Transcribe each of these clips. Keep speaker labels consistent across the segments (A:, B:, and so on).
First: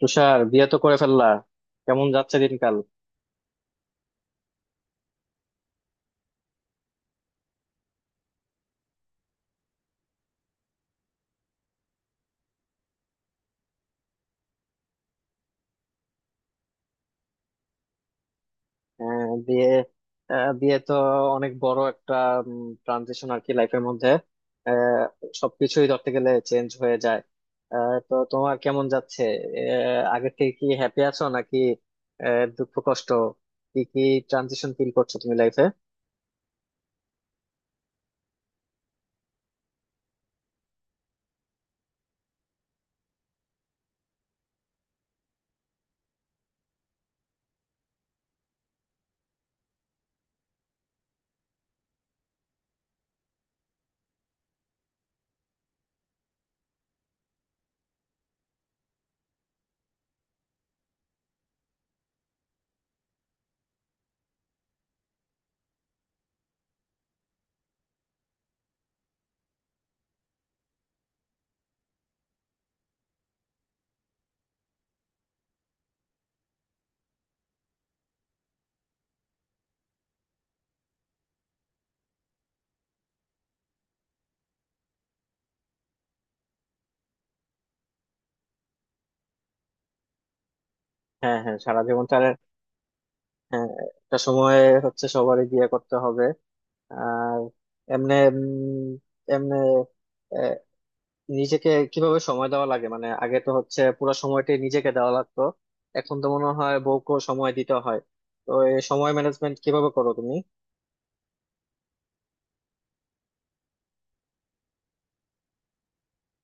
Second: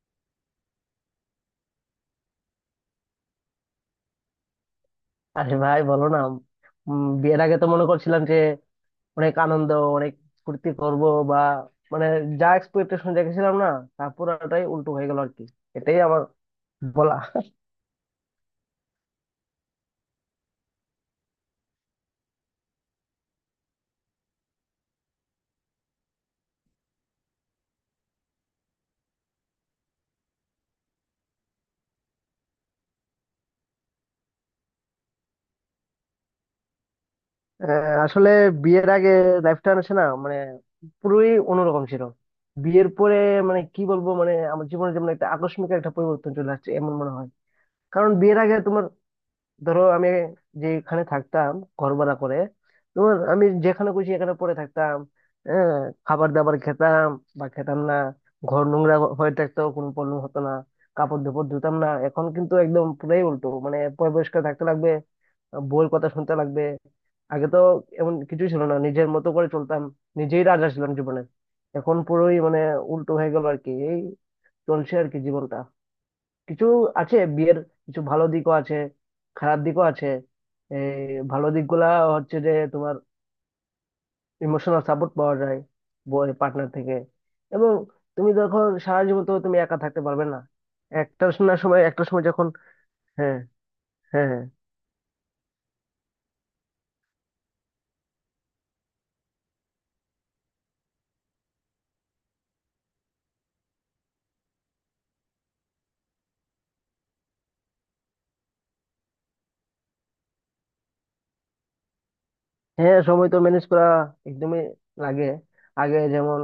A: তুষার, বিয়ে তো করে ফেললা। কেমন যাচ্ছে দিনকাল?
B: আরে ভাই বলো না। বিয়ের আগে তো মনে করছিলাম যে অনেক আনন্দ, অনেক ফুর্তি করব বা মানে যা এক্সপেকটেশন রেখেছিলাম না, তা পুরাটাই উল্টো হয়ে গেল আর কি। এটাই আমার বলা।
A: আহ, বিয়ে বিয়ে তো অনেক বড় একটা ট্রানজিশন আর কি লাইফের মধ্যে। আহ, সবকিছুই ধরতে গেলে চেঞ্জ হয়ে যায়। তো তোমার কেমন যাচ্ছে? আগের থেকে কি হ্যাপি আছো নাকি? দুঃখ কষ্ট কি কি ট্রানজিশন ফিল করছো তুমি লাইফে?
B: আহ, আসলে বিয়ের আগে লাইফটা আছে না, মানে পুরোই অন্যরকম ছিল। বিয়ের পরে মানে কি বলবো, মানে আমার জীবনে যেমন একটা আকস্মিক একটা পরিবর্তন চলে আসছে এমন মনে হয়। কারণ বিয়ের আগে তোমার ধরো আমি যেখানে থাকতাম, ঘর ভাড়া করে তোমার, আমি যেখানে খুশি এখানে পড়ে থাকতাম, হ্যাঁ, খাবার দাবার খেতাম বা খেতাম না, ঘর নোংরা হয়ে থাকতো, কোনো প্রবলেম হতো না, কাপড় ধোপড় ধুতাম না। এখন কিন্তু একদম পুরাই উল্টো, মানে পরিষ্কার থাকতে লাগবে, বউয়ের কথা শুনতে লাগবে। আগে তো এমন কিছুই ছিল না, নিজের মতো করে চলতাম, নিজেই রাজা ছিলাম জীবনে। এখন পুরোই মানে উল্টো হয়ে গেল আর কি, এই চলছে আর কি জীবনটা। কিছু আছে বিয়ের, কিছু ভালো দিকও আছে, খারাপ দিকও আছে। এই ভালো দিকগুলা হচ্ছে যে তোমার ইমোশনাল সাপোর্ট পাওয়া যায় পার্টনার থেকে, এবং তুমি যখন সারা জীবন তো তুমি একা থাকতে পারবে না, একটা
A: হ্যাঁ,
B: না
A: হ্যাঁ, সারা
B: সময়, একটা
A: জীবন তার।
B: সময় যখন। হ্যাঁ
A: হ্যাঁ। একটা
B: হ্যাঁ হ্যাঁ।
A: সময় হচ্ছে সবারই বিয়ে করতে হবে। আর এমনি এমনি নিজেকে কিভাবে সময় দেওয়া লাগে, মানে আগে তো হচ্ছে পুরো সময়টাই নিজেকে দেওয়া লাগতো। এখন তো মনে হয় বউকেও সময় দিতে হয়। তো এই সময় ম্যানেজমেন্ট কিভাবে করো তুমি?
B: হ্যাঁ, সময় তো ম্যানেজ করা একদমই লাগে। আগে যেমন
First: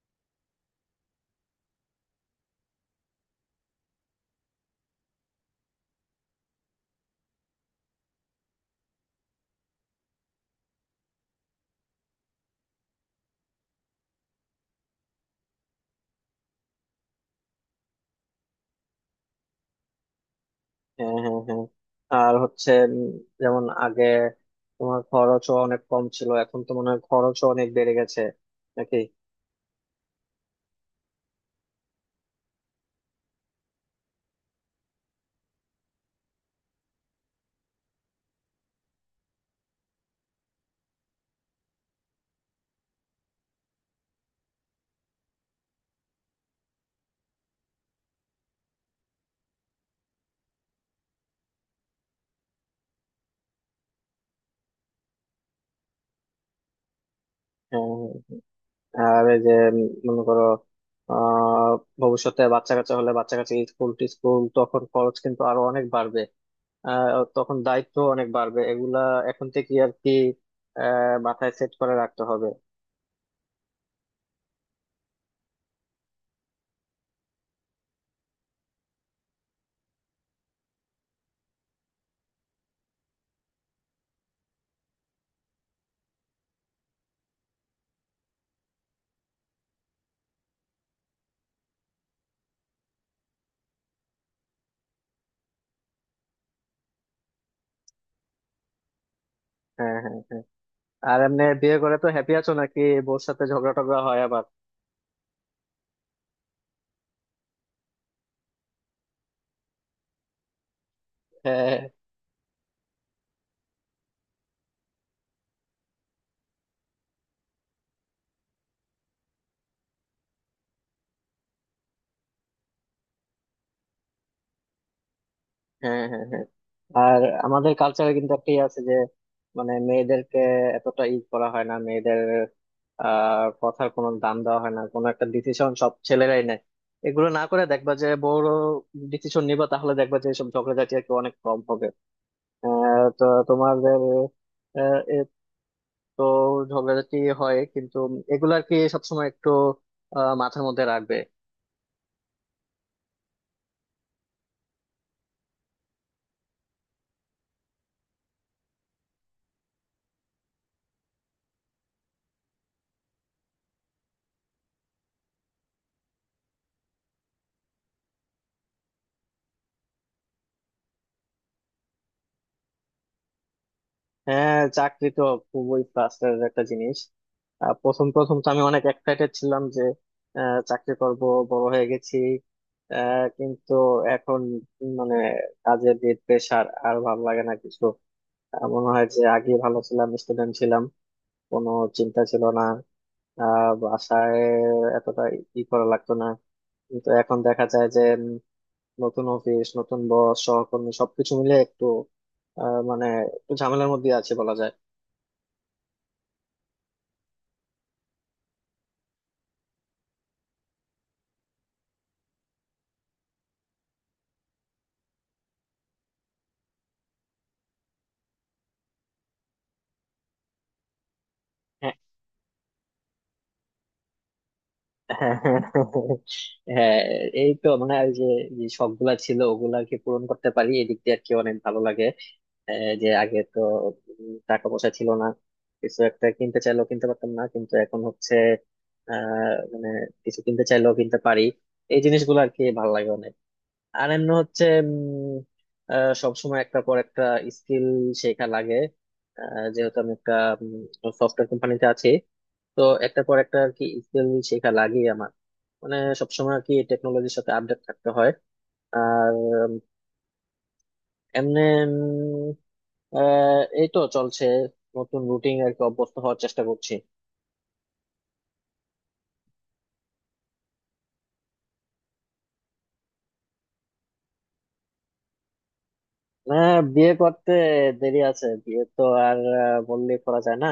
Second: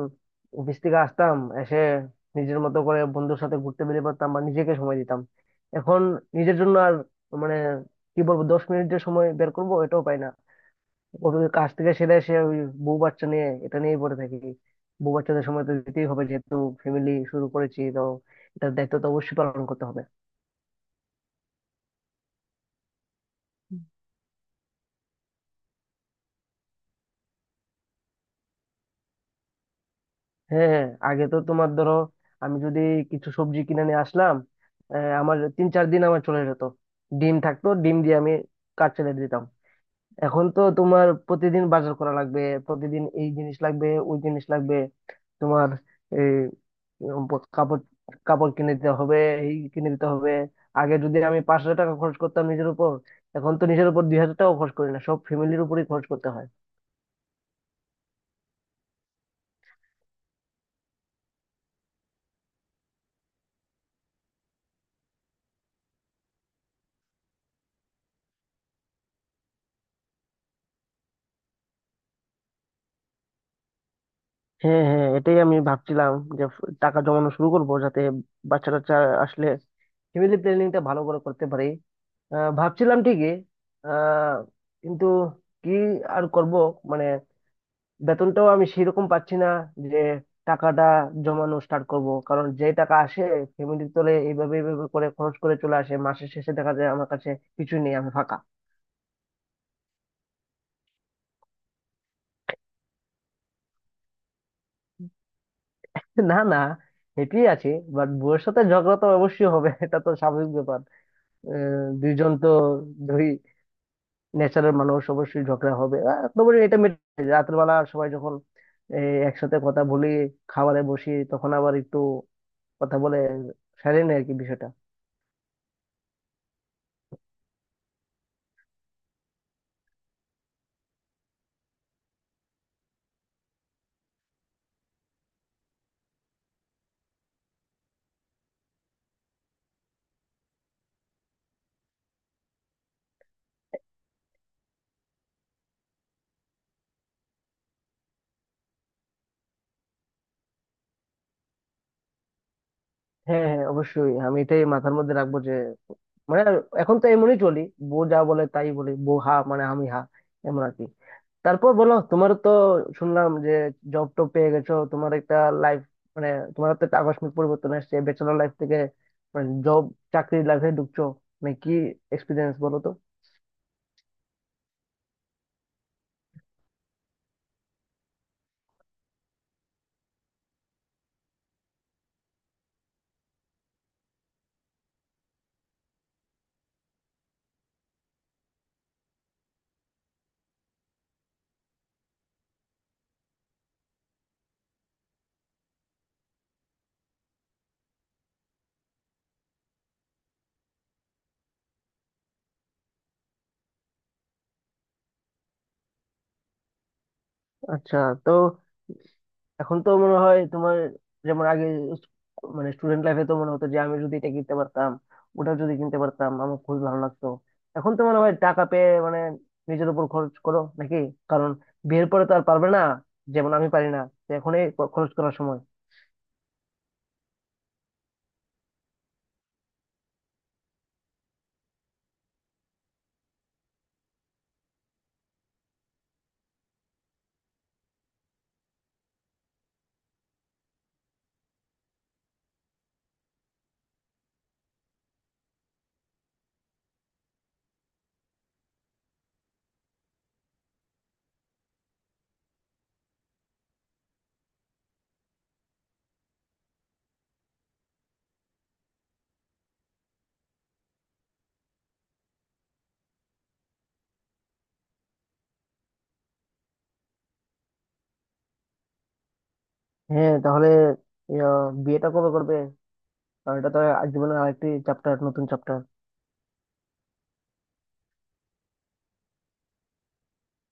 B: অফিস থেকে আসতাম, এসে নিজের মতো করে বন্ধুর সাথে ঘুরতে বেরিয়ে পড়তাম বা নিজেকে সময় দিতাম। এখন নিজের জন্য আর মানে কি বলবো, 10 মিনিটের সময় বের করবো এটাও পাই না। ওই কাজ থেকে সেরে এসে ওই বউ বাচ্চা নিয়ে এটা নিয়েই পড়ে থাকি। বউ বাচ্চাদের সময় তো দিতেই হবে, যেহেতু ফ্যামিলি শুরু করেছি তো, এটার দায়িত্ব তো অবশ্যই পালন করতে হবে।
A: হ্যাঁ, হ্যাঁ, হ্যাঁ। আর হচ্ছে যেমন আগে তোমার খরচও অনেক কম ছিল, এখন তো মনে হয় খরচও অনেক বেড়ে গেছে নাকি?
B: হ্যাঁ হ্যাঁ, আগে তো তোমার ধরো আমি যদি কিছু সবজি কিনে নিয়ে আসলাম, আমার তিন চার দিন আমার চলে যেত, ডিম থাকতো, ডিম দিয়ে আমি কাজ চালিয়ে দিতাম। এখন তো তোমার প্রতিদিন বাজার করা লাগবে, প্রতিদিন এই জিনিস লাগবে, ওই জিনিস লাগবে, তোমার এই কাপড়, কাপড় কিনে দিতে হবে, এই কিনে দিতে হবে। আগে যদি আমি 5,000 টাকা খরচ করতাম নিজের উপর, এখন তো নিজের উপর 2,000 টাকা খরচ করি না, সব ফ্যামিলির উপরেই খরচ করতে হয়।
A: হ্যাঁ, হ্যাঁ। হ্যাঁ। আর এই যে মনে করো, আহ ভবিষ্যতে বাচ্চা কাচ্চা হলে, বাচ্চা কাচ্চা স্কুল টিস্কুল, তখন খরচ কিন্তু আরো অনেক বাড়বে। তখন দায়িত্ব অনেক বাড়বে, এগুলা এখন থেকে আর কি মাথায় সেট করে রাখতে হবে।
B: হ্যাঁ হ্যাঁ, এটাই আমি ভাবছিলাম যে টাকা জমানো শুরু করব, যাতে বাচ্চা টাচ্চা আসলে ফ্যামিলি প্ল্যানিংটা ভালো করে করতে পারি। ভাবছিলাম ঠিকই, আহ, কিন্তু কি আর করব, মানে বেতনটাও আমি সেরকম পাচ্ছি না যে টাকাটা জমানো স্টার্ট করব, কারণ যে টাকা আসে ফ্যামিলির তলে এইভাবে এইভাবে করে খরচ করে চলে আসে, মাসের শেষে দেখা যায় আমার কাছে কিছুই নেই, আমি ফাঁকা।
A: হ্যাঁ, হ্যাঁ, হ্যাঁ। আর এমনি বিয়ে করে তো হ্যাপি আছো নাকি? বউর সাথে ঝগড়া টগড়া হয় আবার?
B: না না, হেঁটেই আছি। বাট বউয়ের সাথে ঝগড়া তো অবশ্যই হবে, এটা তো স্বাভাবিক ব্যাপার।
A: হ্যাঁ,
B: দুইজন তো ধরি ন্যাচারাল মানুষ, অবশ্যই ঝগড়া হবে। তারপরে এটা মেটে যায়। রাতের বেলা সবাই যখন একসাথে কথা বলি, খাবারে বসি, তখন আবার একটু কথা বলে সারিয়ে নেয় আর কি বিষয়টা।
A: হ্যাঁ, হ্যাঁ, হ্যাঁ। আর আমাদের কালচারে কিন্তু একটা ইয়ে আছে যে, মানে মেয়েদেরকে এতটা ই করা হয় না, মেয়েদের কথার কোনো দাম দেওয়া হয় না, কোনো একটা ডিসিশন সব ছেলেরাই নেয়। এগুলো না করে দেখবা যে বড় ডিসিশন নিবা, তাহলে দেখবা যে সব ঝগড়াঝাটি আর কি অনেক কম হবে। তো তোমাদের আহ, এ তো ঝগড়াঝাটি হয়, কিন্তু এগুলো আর কি সবসময় একটু মাথার মধ্যে রাখবে।
B: হ্যাঁ হ্যাঁ, অবশ্যই আমি এটাই মাথার মধ্যে রাখবো যে মানে এখন তো এমনই চলি, বউ যা বলে তাই বলি, বউ হা মানে আমি হা, এমন আর কি। তারপর বলো, তোমার তো শুনলাম যে জব টব পেয়ে গেছো, তোমার একটা লাইফ মানে তোমার তো একটা আকস্মিক পরিবর্তন আসছে, ব্যাচেলর লাইফ থেকে মানে জব, চাকরির লাইফে ঢুকছো, মানে কি এক্সপিরিয়েন্স বলো তো।
A: হ্যাঁ, চাকরি তো খুবই প্লাস্টারের একটা জিনিস। প্রথম প্রথম তো আমি অনেক এক্সাইটেড ছিলাম যে চাকরি করব, বড় হয়ে গেছি। কিন্তু এখন মানে কাজের যে প্রেশার আর ভালো লাগে না কিছু। মনে হয় যে আগে ভালো ছিলাম, স্টুডেন্ট ছিলাম, কোনো চিন্তা ছিল না, বাসায় এতটা ই করা লাগতো না। কিন্তু এখন দেখা যায় যে নতুন অফিস, নতুন বস, সহকর্মী সবকিছু মিলে একটু মানে একটু ঝামেলার মধ্যে আছে বলা যায়।
B: আচ্ছা, তো এখন তো মনে হয় তোমার যেমন আগে স- মানে স্টুডেন্ট লাইফে তো মনে হতো যে আমি যদি এটা কিনতে পারতাম, ওটা যদি কিনতে পারতাম আমার খুবই ভালো লাগতো। এখন তো মনে হয় টাকা পেয়ে মানে নিজের উপর খরচ করো নাকি? কারণ
A: হ্যাঁ,
B: বিয়ের পরে তো আর পারবে না, যেমন আমি পারি না, তো এখনই খরচ করার
A: হ্যাঁ।
B: সময়।
A: হ্যাঁ, এই তো মানে এই যে যে শখগুলা ছিল ওগুলাকে পূরণ করতে পারি এদিক দিয়ে আর কি অনেক ভালো লাগে। যে আগে তো টাকা পয়সা ছিল না, কিছু একটা কিনতে চাইলেও কিনতে পারতাম না, কিন্তু এখন হচ্ছে মানে কিছু কিনতে চাইলেও কিনতে পারি, এই জিনিসগুলো আর কি ভালো লাগে অনেক। আর এমনি হচ্ছে সবসময় একটা পর একটা স্কিল শেখা লাগে। যেহেতু আমি একটা সফটওয়্যার কোম্পানিতে আছি, তো একটা পর একটা আর কি স্কিল শেখা লাগে আমার, মানে সবসময় আর কি টেকনোলজির সাথে আপডেট থাকতে হয়। আর এমনি উম, এই তো চলছে, নতুন রুটিন আর কি অভ্যস্ত হওয়ার চেষ্টা করছি।
B: হ্যাঁ তাহলে, ইয়া, বিয়েটা কবে করবে? কারণ এটা তো আর জীবনের আরেকটি চ্যাপ্টার, নতুন চ্যাপ্টার।
A: না, বিয়ে করতে দেরি আছে। বিয়ে তো আর বললে করা যায় না।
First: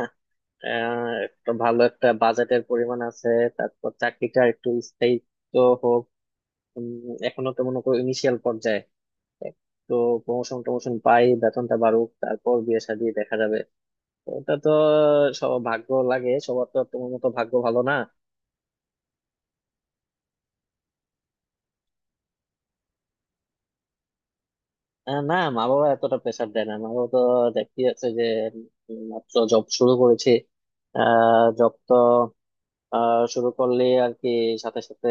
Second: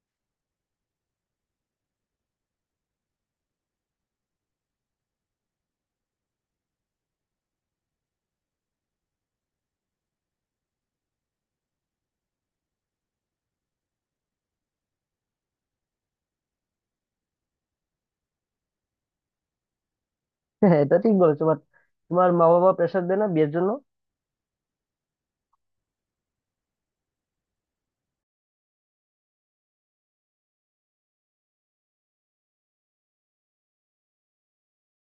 A: আহ একটা ভালো একটা বাজেটের পরিমাণ আছে, তারপর চাকরিটা একটু স্থায়িত্ব হোক। উম, এখনো তো মনে করো ইনিশিয়াল পর্যায়ে, তো প্রমোশন টমোশন পাই, বেতনটা বাড়ুক, তারপর বিয়ে শাদী দেখা যাবে। তো ওটা তো সব ভাগ্য লাগে, সবার তো আর তোমার মতো ভাগ্য ভালো না।
B: হ্যাঁ হ্যাঁ, এটা ঠিক বলেছো, বাট তোমার মা বাবা প্রেশার দেয় না বিয়ের জন্য?
A: না, মা বাবা এতটা প্রেসার দেয় না। মা বাবা তো দেখতে যাচ্ছে যে মাত্র জব শুরু করেছি। আহ জব তো আহ শুরু করলে আর কি সাথে সাথে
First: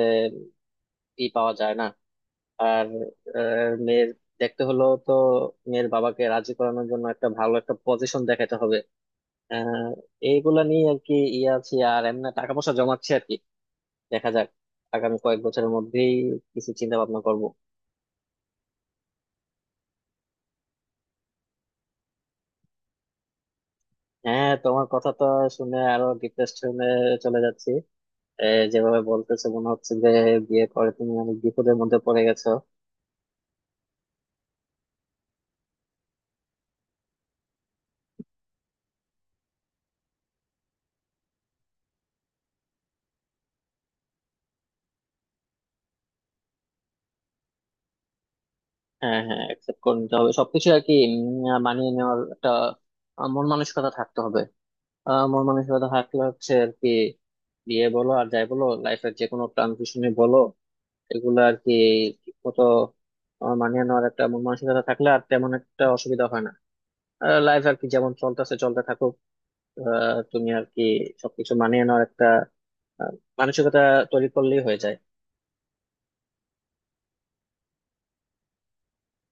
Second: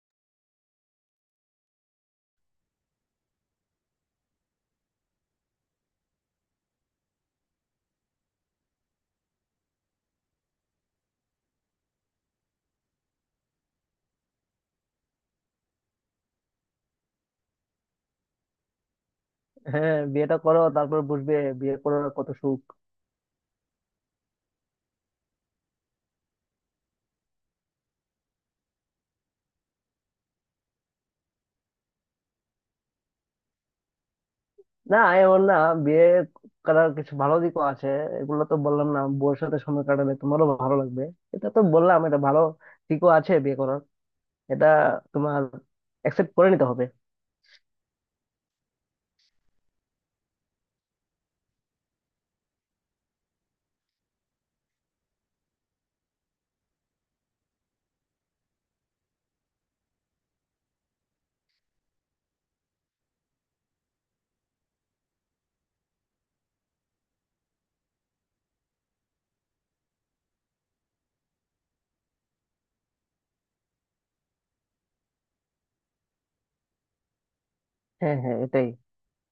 A: ই পাওয়া যায় না। আর মেয়ের দেখতে হলো তো, মেয়ের বাবাকে রাজি করানোর জন্য একটা ভালো একটা পজিশন দেখাতে হবে। আহ এইগুলা নিয়ে আর কি ইয়ে আছি, আর এমনি টাকা পয়সা জমাচ্ছি আর কি। দেখা যাক আগামী কয়েক বছরের মধ্যেই কিছু চিন্তা ভাবনা করবো।
B: হ্যাঁ, বিয়েটা করো, তারপর বুঝবে বিয়ের পর কত সুখ।
A: হ্যাঁ, তোমার কথা তো শুনে আরো ডিপ্রেশনে চলে যাচ্ছি। এ, যেভাবে বলতেছে মনে হচ্ছে যে বিয়ে করে তুমি অনেক বিপদের মধ্যে পড়ে গেছো।
B: না আমি বললাম, বিয়ে করার কিছু ভালো দিকও আছে, এগুলো তো বললাম না, বউয়ের সাথে সময় কাটালে তোমারও ভালো লাগবে, এটা তো বললাম, এটা ভালো দিকও আছে বিয়ে করার, এটা তোমার অ্যাকসেপ্ট করে নিতে হবে।
A: হ্যাঁ, হ্যাঁ, অ্যাকসেপ্ট করে নিতে হবে সবকিছু আর কি মানিয়ে নেওয়ার একটা মন মানসিকতা থাকতে হবে। আমার মানসিকতা থাকলে হচ্ছে আর কি বিয়ে বলো আর যাই বলো লাইফের যে কোনো ট্রানজিশনে বলো, এগুলো আর কি ঠিক মতো আমার মানিয়ে নেওয়ার একটা মন মানসিকতা থাকলে আর তেমন একটা অসুবিধা হয় না। লাইফ আর কি যেমন চলতেছে চলতে থাকুক। তুমি আর কি সবকিছু মানিয়ে নেওয়ার একটা আহ, মানসিকতা তৈরি করলেই হয়ে যায়।
B: হ্যাঁ হ্যাঁ, এটাই,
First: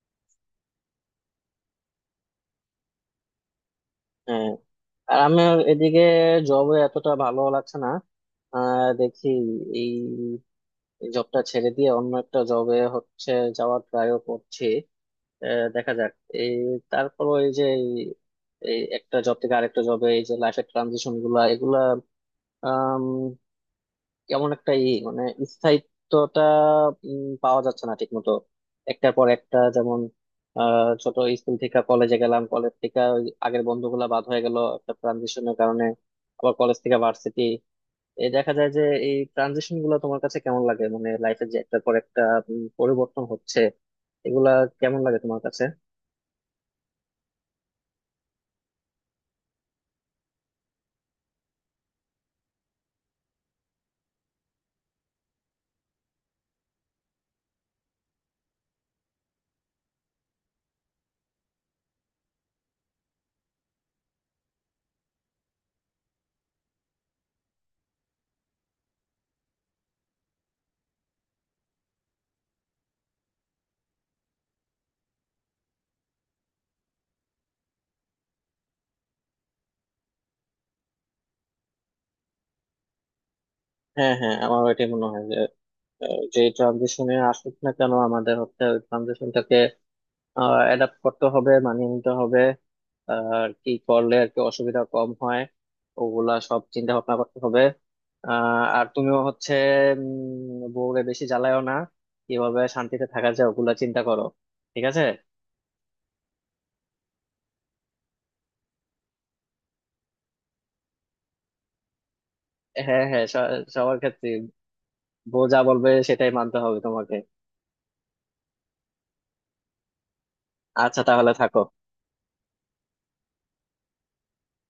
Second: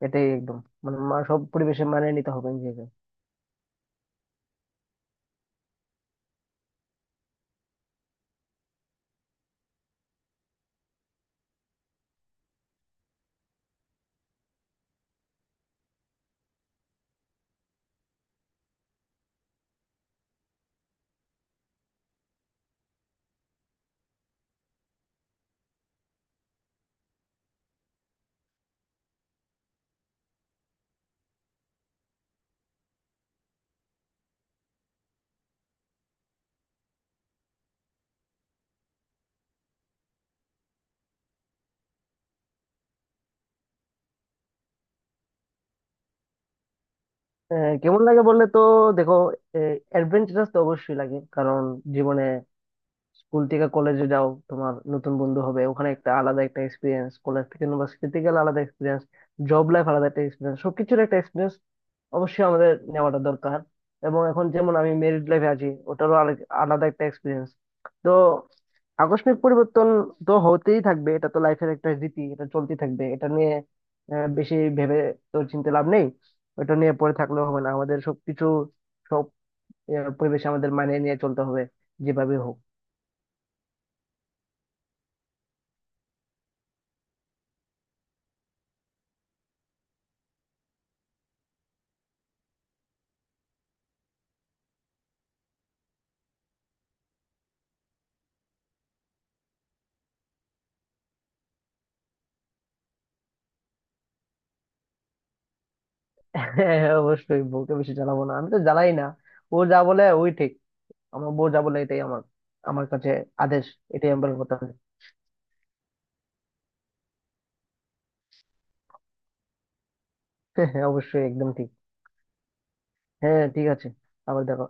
B: এটাই একদম মানে সব পরিবেশে মানিয়ে নিতে হবে নিজেকে।
A: হ্যাঁ, আর আমার এদিকে জবে এতটা ভালো লাগছে না। দেখি এই জবটা ছেড়ে দিয়ে অন্য একটা জবে হচ্ছে যাওয়ার ট্রাইও করছি। দেখা যাক। এই তারপর ওই যে এই এই একটা জব থেকে আরেকটা জবে এই যে লাইফের ট্রানজিশন গুলা, এগুলা আম, কেমন একটা ই মানে স্থায়িত্বটা পাওয়া যাচ্ছে না ঠিক মতো। একটার পর একটা, যেমন ছোট স্কুল থেকে কলেজে গেলাম, কলেজ থেকে ওই আগের বন্ধুগুলা বাদ হয়ে গেল একটা ট্রানজিশনের কারণে, আবার কলেজ থেকে ভার্সিটি। এই দেখা যায় যে এই ট্রানজিশন গুলো তোমার কাছে কেমন লাগে, মানে লাইফের যে একটার পর একটা পরিবর্তন হচ্ছে, এগুলা কেমন লাগে তোমার কাছে?
B: কেমন লাগে বললে তো দেখো, অ্যাডভেঞ্চারাস তো অবশ্যই লাগে, কারণ জীবনে স্কুল থেকে কলেজে যাও, তোমার নতুন বন্ধু হবে ওখানে, একটা আলাদা একটা এক্সপিরিয়েন্স, কলেজ থেকে ইউনিভার্সিটিতে গেলে আলাদা এক্সপিরিয়েন্স, জব লাইফ আলাদা একটা এক্সপিরিয়েন্স, সবকিছুর একটা এক্সপিরিয়েন্স অবশ্যই আমাদের নেওয়াটা দরকার। এবং এখন যেমন আমি মেরিড লাইফে আছি, ওটারও আলাদা একটা এক্সপিরিয়েন্স। তো আকস্মিক পরিবর্তন তো হতেই থাকবে, এটা তো লাইফের একটা রীতি, এটা চলতেই থাকবে, এটা নিয়ে বেশি ভেবে তো চিন্তা লাভ নেই। ওটা নিয়ে পড়ে থাকলেও হবে না, আমাদের সবকিছু, সব পরিবেশে আমাদের মানিয়ে নিয়ে চলতে হবে যেভাবে হোক।
A: হ্যাঁ, হ্যাঁ, আমারও এটাই মনে হয় যে যে ট্রানজিশনে আসুক না কেন আমাদের হচ্ছে ট্রানজিশনটাকে অ্যাডাপ্ট করতে হবে, মানিয়ে নিতে হবে। আর কি করলে আর কি অসুবিধা কম হয়, ওগুলা সব চিন্তা ভাবনা করতে হবে। আর তুমিও হচ্ছে বউরে বেশি জ্বালায়ও না, কিভাবে শান্তিতে থাকা যায় ওগুলা চিন্তা করো, ঠিক আছে?
B: হ্যাঁ হ্যাঁ, অবশ্যই বউকে বেশি জ্বালাবো না, আমি তো জ্বালাই না, ও যা বলে ওই ঠিক, আমার বউ যা বলে এটাই আমার, আমার
A: হ্যাঁ,
B: কাছে
A: হ্যাঁ,
B: আদেশ,
A: সবার
B: এটাই
A: ক্ষেত্রে
B: আমার কথা।
A: বউ যা বলবে সেটাই মানতে হবে তোমাকে।
B: হ্যাঁ হ্যাঁ,
A: আচ্ছা,
B: অবশ্যই
A: তাহলে
B: একদম
A: থাকো।
B: ঠিক। হ্যাঁ, ঠিক আছে, আবার দেখো।